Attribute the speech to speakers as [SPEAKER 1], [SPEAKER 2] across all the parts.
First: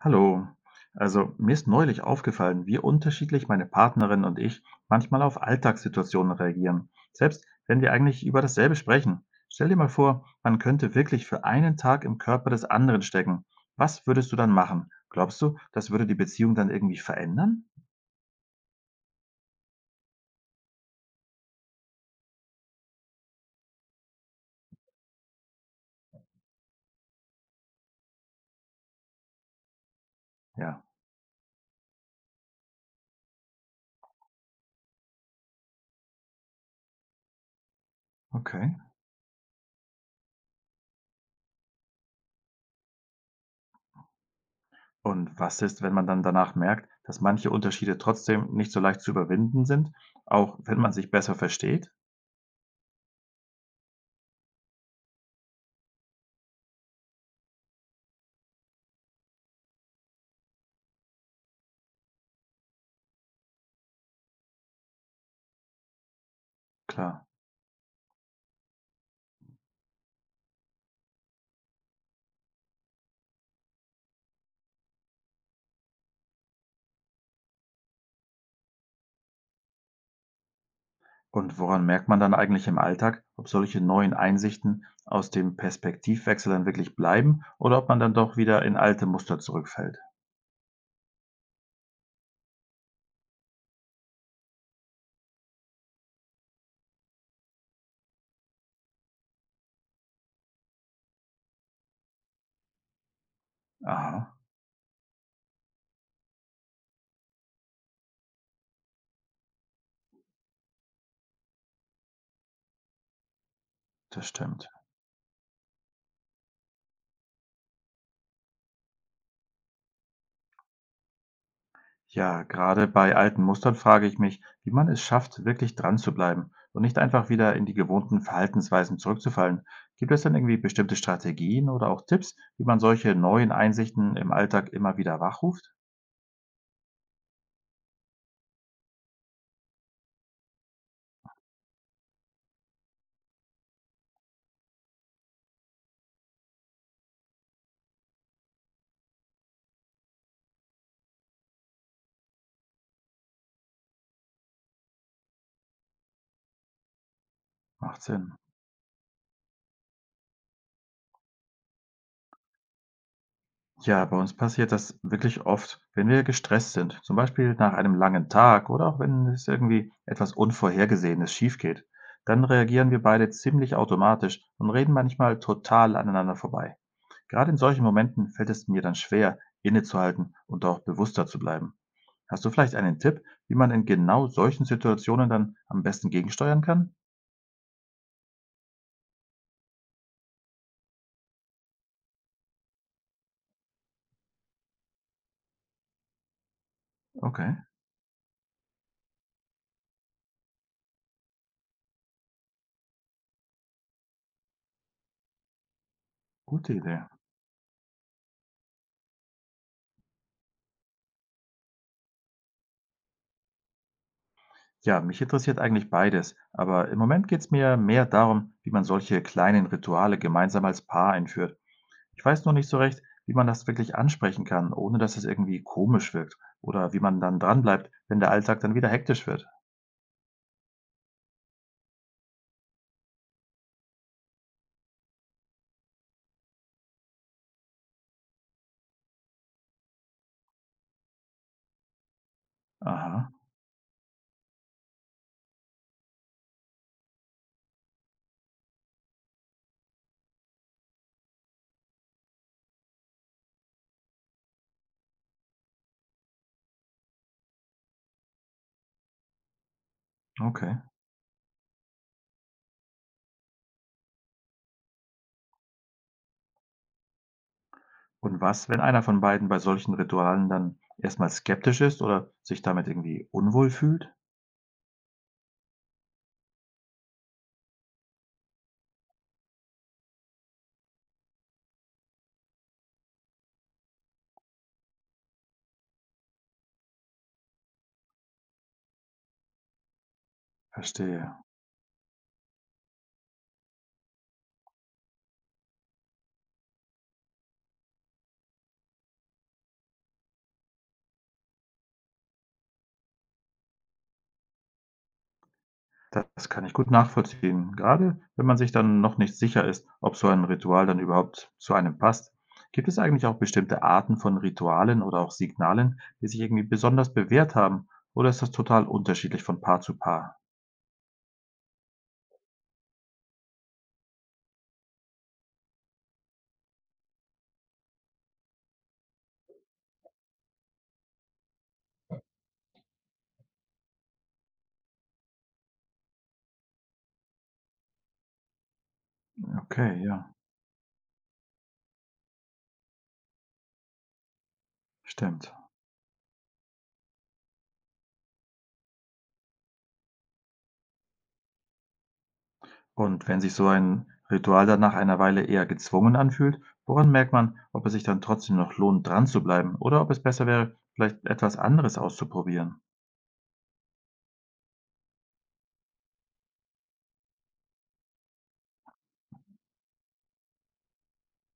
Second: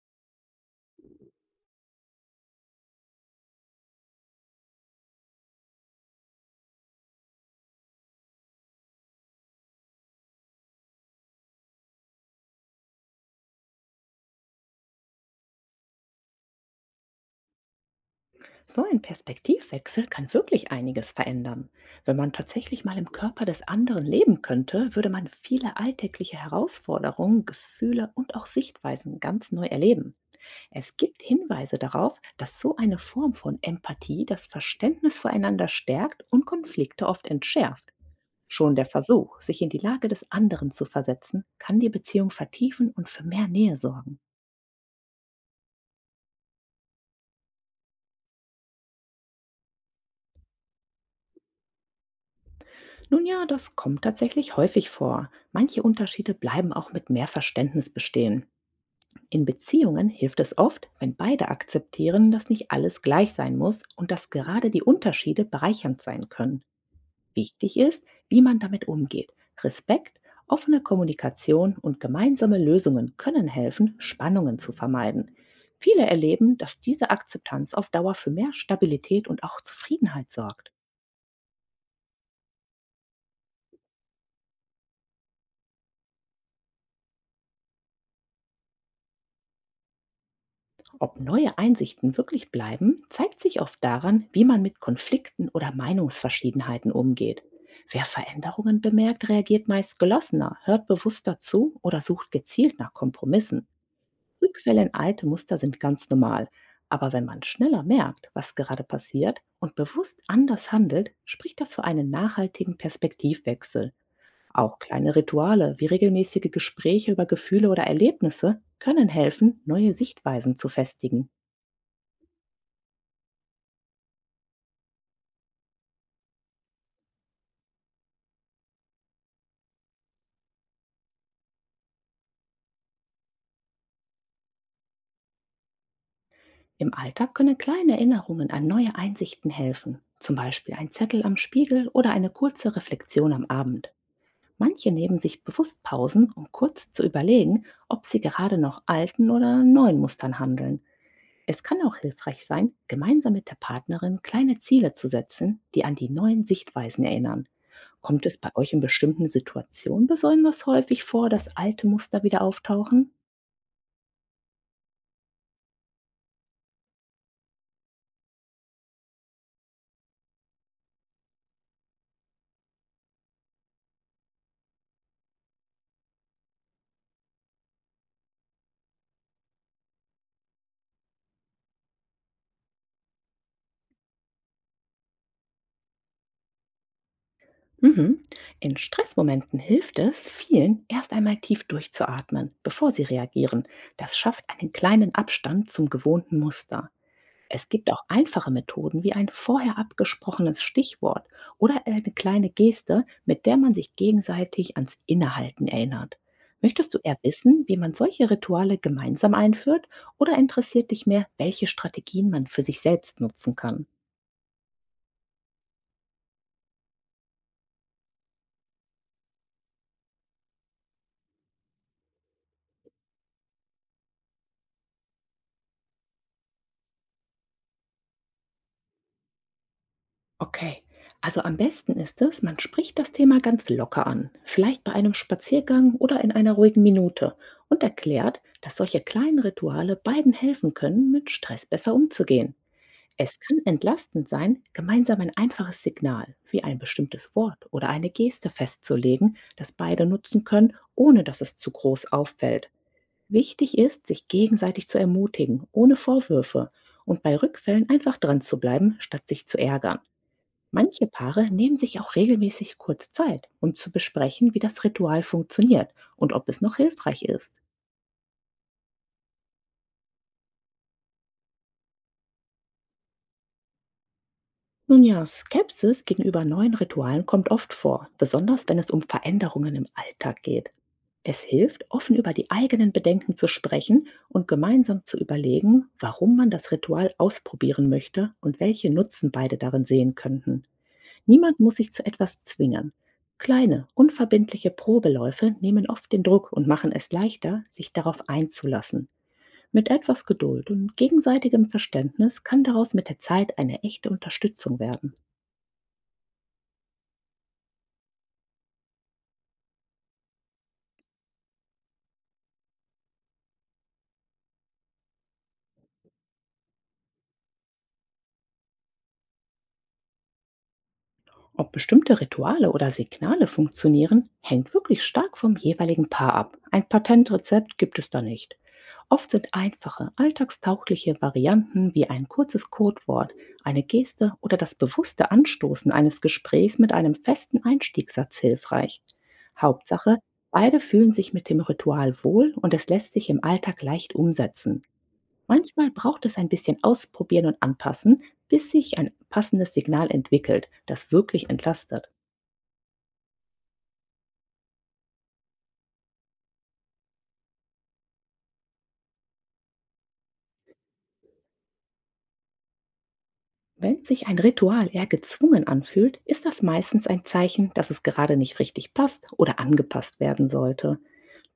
[SPEAKER 1] Hallo. Also mir ist neulich aufgefallen, wie unterschiedlich meine Partnerin und ich manchmal auf Alltagssituationen reagieren, selbst wenn wir eigentlich über dasselbe sprechen. Stell dir mal vor, man könnte wirklich für einen Tag im Körper des anderen stecken. Was würdest du dann machen? Glaubst du, das würde die Beziehung dann irgendwie verändern?
[SPEAKER 2] So ein Perspektivwechsel kann wirklich einiges verändern. Wenn man tatsächlich mal im Körper des anderen leben könnte, würde man viele alltägliche Herausforderungen, Gefühle und auch Sichtweisen ganz neu erleben.
[SPEAKER 1] Ja,
[SPEAKER 2] Es gibt Hinweise darauf, dass so eine Form von Empathie das Verständnis füreinander stärkt und Konflikte oft entschärft.
[SPEAKER 1] okay.
[SPEAKER 2] Schon der Versuch, sich in die Lage des anderen zu versetzen, kann die Beziehung vertiefen und für mehr Nähe sorgen.
[SPEAKER 1] Und was ist, wenn man dann danach merkt, dass manche Unterschiede trotzdem nicht so leicht zu überwinden sind, auch wenn man sich besser versteht?
[SPEAKER 2] Nun ja, das kommt tatsächlich häufig vor. Manche Unterschiede bleiben auch mit mehr Verständnis bestehen. In Beziehungen hilft es oft, wenn beide akzeptieren, dass nicht alles gleich sein muss und dass gerade die Unterschiede bereichernd sein können.
[SPEAKER 1] Klar.
[SPEAKER 2] Wichtig ist, wie man damit umgeht. Respekt, offene Kommunikation und gemeinsame Lösungen können helfen, Spannungen zu vermeiden. Viele erleben, dass diese Akzeptanz auf Dauer für mehr Stabilität und auch Zufriedenheit sorgt.
[SPEAKER 1] Und woran merkt man dann eigentlich im Alltag, ob solche neuen Einsichten aus dem Perspektivwechsel dann wirklich bleiben oder ob man dann doch wieder in alte Muster zurückfällt?
[SPEAKER 2] Ob neue Einsichten wirklich bleiben, zeigt sich oft daran, wie man mit Konflikten oder Meinungsverschiedenheiten umgeht. Wer Veränderungen bemerkt, reagiert meist gelassener, hört bewusster zu oder sucht gezielt nach Kompromissen.
[SPEAKER 1] Aha,
[SPEAKER 2] Rückfälle in alte Muster sind ganz normal. Aber wenn man schneller merkt, was gerade passiert und bewusst anders handelt, spricht das für einen nachhaltigen Perspektivwechsel.
[SPEAKER 1] das stimmt.
[SPEAKER 2] Auch kleine Rituale wie regelmäßige Gespräche über Gefühle oder Erlebnisse können helfen, neue Sichtweisen zu festigen.
[SPEAKER 1] Ja, gerade bei alten Mustern frage ich mich, wie man es schafft, wirklich dran zu bleiben und nicht einfach wieder in die gewohnten Verhaltensweisen zurückzufallen. Gibt es denn irgendwie bestimmte Strategien oder auch Tipps, wie man solche neuen Einsichten im Alltag immer wieder wachruft?
[SPEAKER 2] Im Alltag können kleine Erinnerungen an neue Einsichten helfen, zum Beispiel ein Zettel am Spiegel oder eine kurze Reflexion am Abend. Manche nehmen sich bewusst Pausen, um kurz zu überlegen, ob sie gerade noch alten oder neuen Mustern handeln. Es kann auch hilfreich sein, gemeinsam mit der Partnerin kleine Ziele zu setzen, die an die neuen Sichtweisen erinnern.
[SPEAKER 1] Macht
[SPEAKER 2] Kommt
[SPEAKER 1] Sinn.
[SPEAKER 2] es bei euch in bestimmten Situationen besonders häufig vor, dass alte Muster wieder auftauchen?
[SPEAKER 1] Ja, bei uns passiert das wirklich oft, wenn wir gestresst sind, zum Beispiel nach einem langen Tag oder auch wenn es irgendwie etwas Unvorhergesehenes schiefgeht. Dann reagieren wir beide ziemlich automatisch und reden manchmal total aneinander vorbei. Gerade in solchen Momenten fällt es mir dann schwer, innezuhalten und auch bewusster zu bleiben. Hast du vielleicht einen Tipp, wie man in genau solchen Situationen dann am besten gegensteuern kann?
[SPEAKER 2] Mhm. In Stressmomenten hilft es vielen, erst einmal tief durchzuatmen, bevor sie reagieren. Das schafft einen kleinen Abstand zum gewohnten Muster.
[SPEAKER 1] Okay,
[SPEAKER 2] Es gibt auch einfache Methoden wie ein vorher abgesprochenes Stichwort oder eine kleine Geste, mit der man sich gegenseitig ans Innehalten erinnert.
[SPEAKER 1] gute
[SPEAKER 2] Möchtest du
[SPEAKER 1] Idee.
[SPEAKER 2] eher wissen, wie man solche Rituale gemeinsam einführt oder interessiert dich mehr, welche Strategien man für sich selbst nutzen kann?
[SPEAKER 1] Ja, mich interessiert eigentlich beides, aber im Moment geht es mir mehr darum, wie man solche kleinen Rituale gemeinsam als Paar einführt. Ich weiß noch nicht so recht, wie man das wirklich ansprechen kann, ohne dass es irgendwie komisch wirkt oder wie man dann dranbleibt, wenn der Alltag dann wieder hektisch wird.
[SPEAKER 2] Okay, also am besten ist es, man spricht das Thema ganz locker an, vielleicht bei einem Spaziergang oder in einer ruhigen Minute und erklärt, dass solche kleinen Rituale beiden helfen können, mit Stress besser umzugehen.
[SPEAKER 1] Aha,
[SPEAKER 2] Es kann entlastend sein, gemeinsam ein einfaches Signal wie ein bestimmtes Wort oder eine Geste festzulegen, das beide nutzen können, ohne dass es zu groß auffällt. Wichtig ist, sich gegenseitig zu ermutigen, ohne Vorwürfe und bei Rückfällen einfach dran zu bleiben, statt sich zu ärgern.
[SPEAKER 1] okay.
[SPEAKER 2] Manche Paare nehmen sich auch regelmäßig kurz Zeit, um zu besprechen, wie das Ritual funktioniert und ob es noch hilfreich ist.
[SPEAKER 1] Und was, wenn einer von beiden bei solchen Ritualen dann erstmal skeptisch ist oder sich damit irgendwie unwohl fühlt?
[SPEAKER 2] Nun ja, Skepsis gegenüber neuen Ritualen kommt oft vor, besonders wenn es um Veränderungen im Alltag geht. Es hilft, offen über die eigenen Bedenken zu sprechen und gemeinsam zu überlegen, warum man das Ritual ausprobieren möchte und welche Nutzen beide darin sehen könnten.
[SPEAKER 1] Verstehe.
[SPEAKER 2] Niemand muss sich zu etwas zwingen. Kleine, unverbindliche Probeläufe nehmen oft den Druck und machen es leichter, sich darauf einzulassen. Mit etwas Geduld und gegenseitigem Verständnis kann daraus mit der Zeit eine echte Unterstützung werden.
[SPEAKER 1] Das kann ich gut nachvollziehen. Gerade wenn man sich dann noch nicht sicher ist, ob so ein Ritual dann überhaupt zu einem passt. Gibt es eigentlich auch bestimmte Arten von Ritualen oder auch Signalen, die sich irgendwie besonders bewährt haben? Oder ist das total unterschiedlich von Paar zu Paar?
[SPEAKER 2] Ob bestimmte Rituale oder Signale funktionieren, hängt wirklich stark vom jeweiligen Paar ab. Ein Patentrezept gibt es da nicht. Oft sind einfache, alltagstaugliche Varianten wie ein kurzes Codewort, eine Geste oder das bewusste Anstoßen eines Gesprächs mit einem festen Einstiegssatz hilfreich.
[SPEAKER 1] Okay,
[SPEAKER 2] Hauptsache,
[SPEAKER 1] ja,
[SPEAKER 2] beide fühlen sich mit dem Ritual wohl und es lässt sich im Alltag leicht umsetzen.
[SPEAKER 1] stimmt.
[SPEAKER 2] Manchmal braucht es ein bisschen Ausprobieren und Anpassen, bis sich ein passendes Signal entwickelt, das wirklich entlastet.
[SPEAKER 1] Und wenn sich so ein Ritual dann nach einer Weile eher gezwungen anfühlt, woran merkt man, ob es sich dann trotzdem noch lohnt, dran zu bleiben oder ob es besser wäre, vielleicht etwas anderes auszuprobieren?
[SPEAKER 2] Wenn sich ein Ritual eher gezwungen anfühlt, ist das meistens ein Zeichen, dass es gerade nicht richtig passt oder angepasst werden sollte.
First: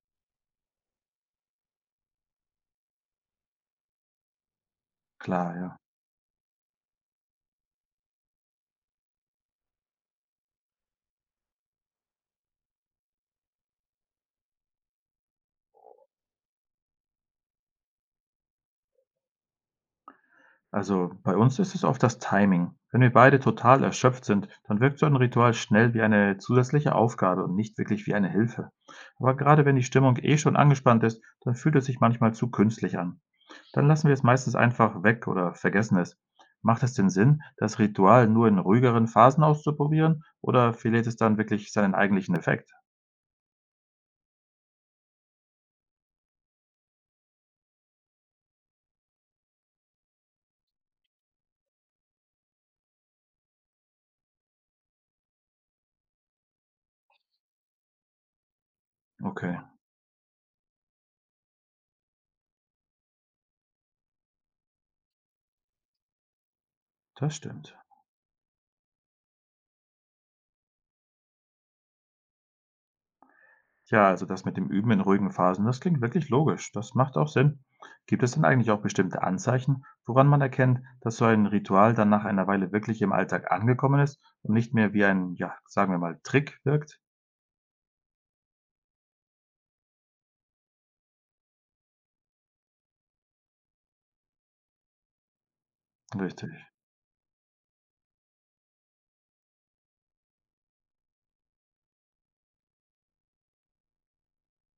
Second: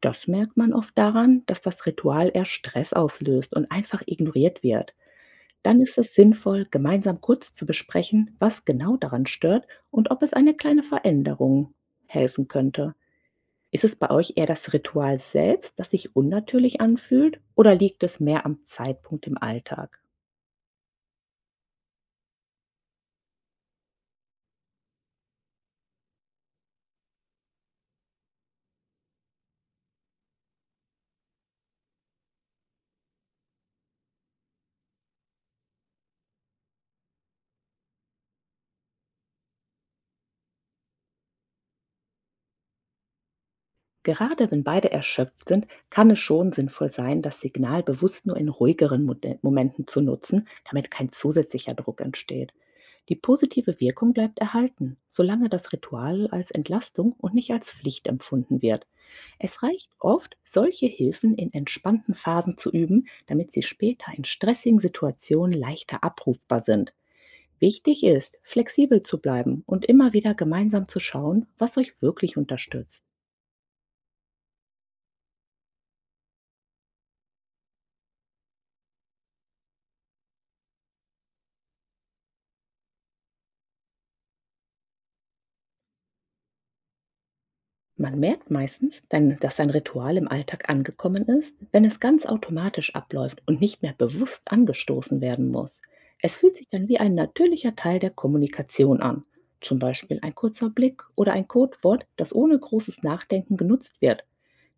[SPEAKER 2] Das merkt man oft daran, dass das Ritual eher Stress auslöst und einfach ignoriert wird.
[SPEAKER 1] Klar, ja.
[SPEAKER 2] Dann ist es sinnvoll, gemeinsam kurz zu besprechen, was genau daran stört und ob es eine kleine Veränderung helfen könnte. Ist es bei euch eher das Ritual selbst, das sich unnatürlich anfühlt, oder liegt es mehr am Zeitpunkt im Alltag?
[SPEAKER 1] Also bei uns ist es oft das Timing. Wenn wir beide total erschöpft sind, dann wirkt so ein Ritual schnell wie eine zusätzliche Aufgabe und nicht wirklich wie eine Hilfe. Aber gerade wenn die Stimmung eh schon angespannt ist, dann fühlt es sich manchmal zu künstlich an. Dann lassen wir es meistens einfach weg oder vergessen es. Macht es denn Sinn, das Ritual nur in ruhigeren Phasen auszuprobieren oder verliert es dann wirklich seinen eigentlichen Effekt?
[SPEAKER 2] Gerade wenn beide erschöpft sind, kann es schon sinnvoll sein, das Signal bewusst nur in ruhigeren Momenten zu nutzen, damit kein zusätzlicher Druck entsteht. Die positive Wirkung bleibt erhalten, solange das Ritual als Entlastung und nicht als Pflicht empfunden wird.
[SPEAKER 1] Okay,
[SPEAKER 2] Es reicht oft, solche Hilfen in entspannten Phasen zu üben, damit sie später in stressigen Situationen leichter abrufbar sind.
[SPEAKER 1] das stimmt.
[SPEAKER 2] Wichtig ist, flexibel zu bleiben und immer wieder gemeinsam zu schauen, was euch wirklich unterstützt.
[SPEAKER 1] Ja, also das mit dem Üben in ruhigen Phasen, das klingt wirklich logisch. Das macht auch Sinn. Gibt es denn eigentlich auch bestimmte Anzeichen, woran man erkennt, dass so ein Ritual dann nach einer Weile wirklich im Alltag angekommen ist und nicht mehr wie ein, ja, sagen wir mal, Trick wirkt?
[SPEAKER 2] Man merkt meistens dann, dass ein Ritual im Alltag angekommen ist, wenn es ganz automatisch abläuft und nicht mehr bewusst angestoßen werden muss. Es
[SPEAKER 1] Richtig,
[SPEAKER 2] fühlt sich dann wie ein natürlicher Teil der Kommunikation an. Zum Beispiel ein kurzer Blick oder ein Codewort, das ohne großes Nachdenken genutzt wird.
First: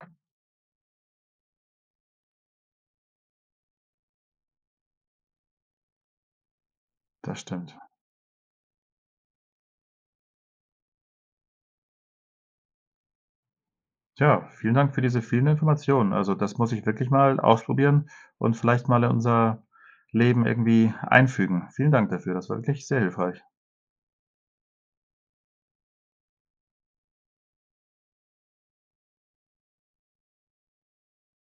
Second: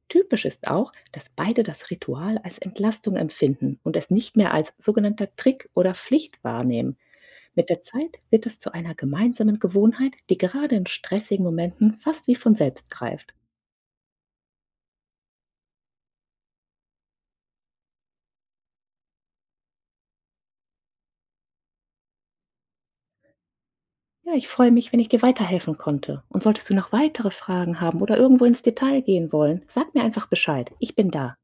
[SPEAKER 2] Typisch ist auch, dass beide das Ritual als Entlastung empfinden und es nicht mehr als sogenannter Trick oder Pflicht wahrnehmen.
[SPEAKER 1] das
[SPEAKER 2] Mit
[SPEAKER 1] stimmt.
[SPEAKER 2] der Zeit wird das zu einer gemeinsamen Gewohnheit, die gerade in stressigen Momenten fast wie von selbst greift.
[SPEAKER 1] Ja, vielen Dank für diese vielen Informationen. Also das muss ich wirklich mal ausprobieren und vielleicht mal in unser Leben irgendwie einfügen. Vielen Dank dafür. Das war wirklich sehr hilfreich.
[SPEAKER 2] Ja, ich freue mich, wenn ich dir weiterhelfen konnte. Und solltest du noch weitere Fragen haben oder irgendwo ins Detail gehen wollen, sag mir einfach Bescheid. Ich bin da.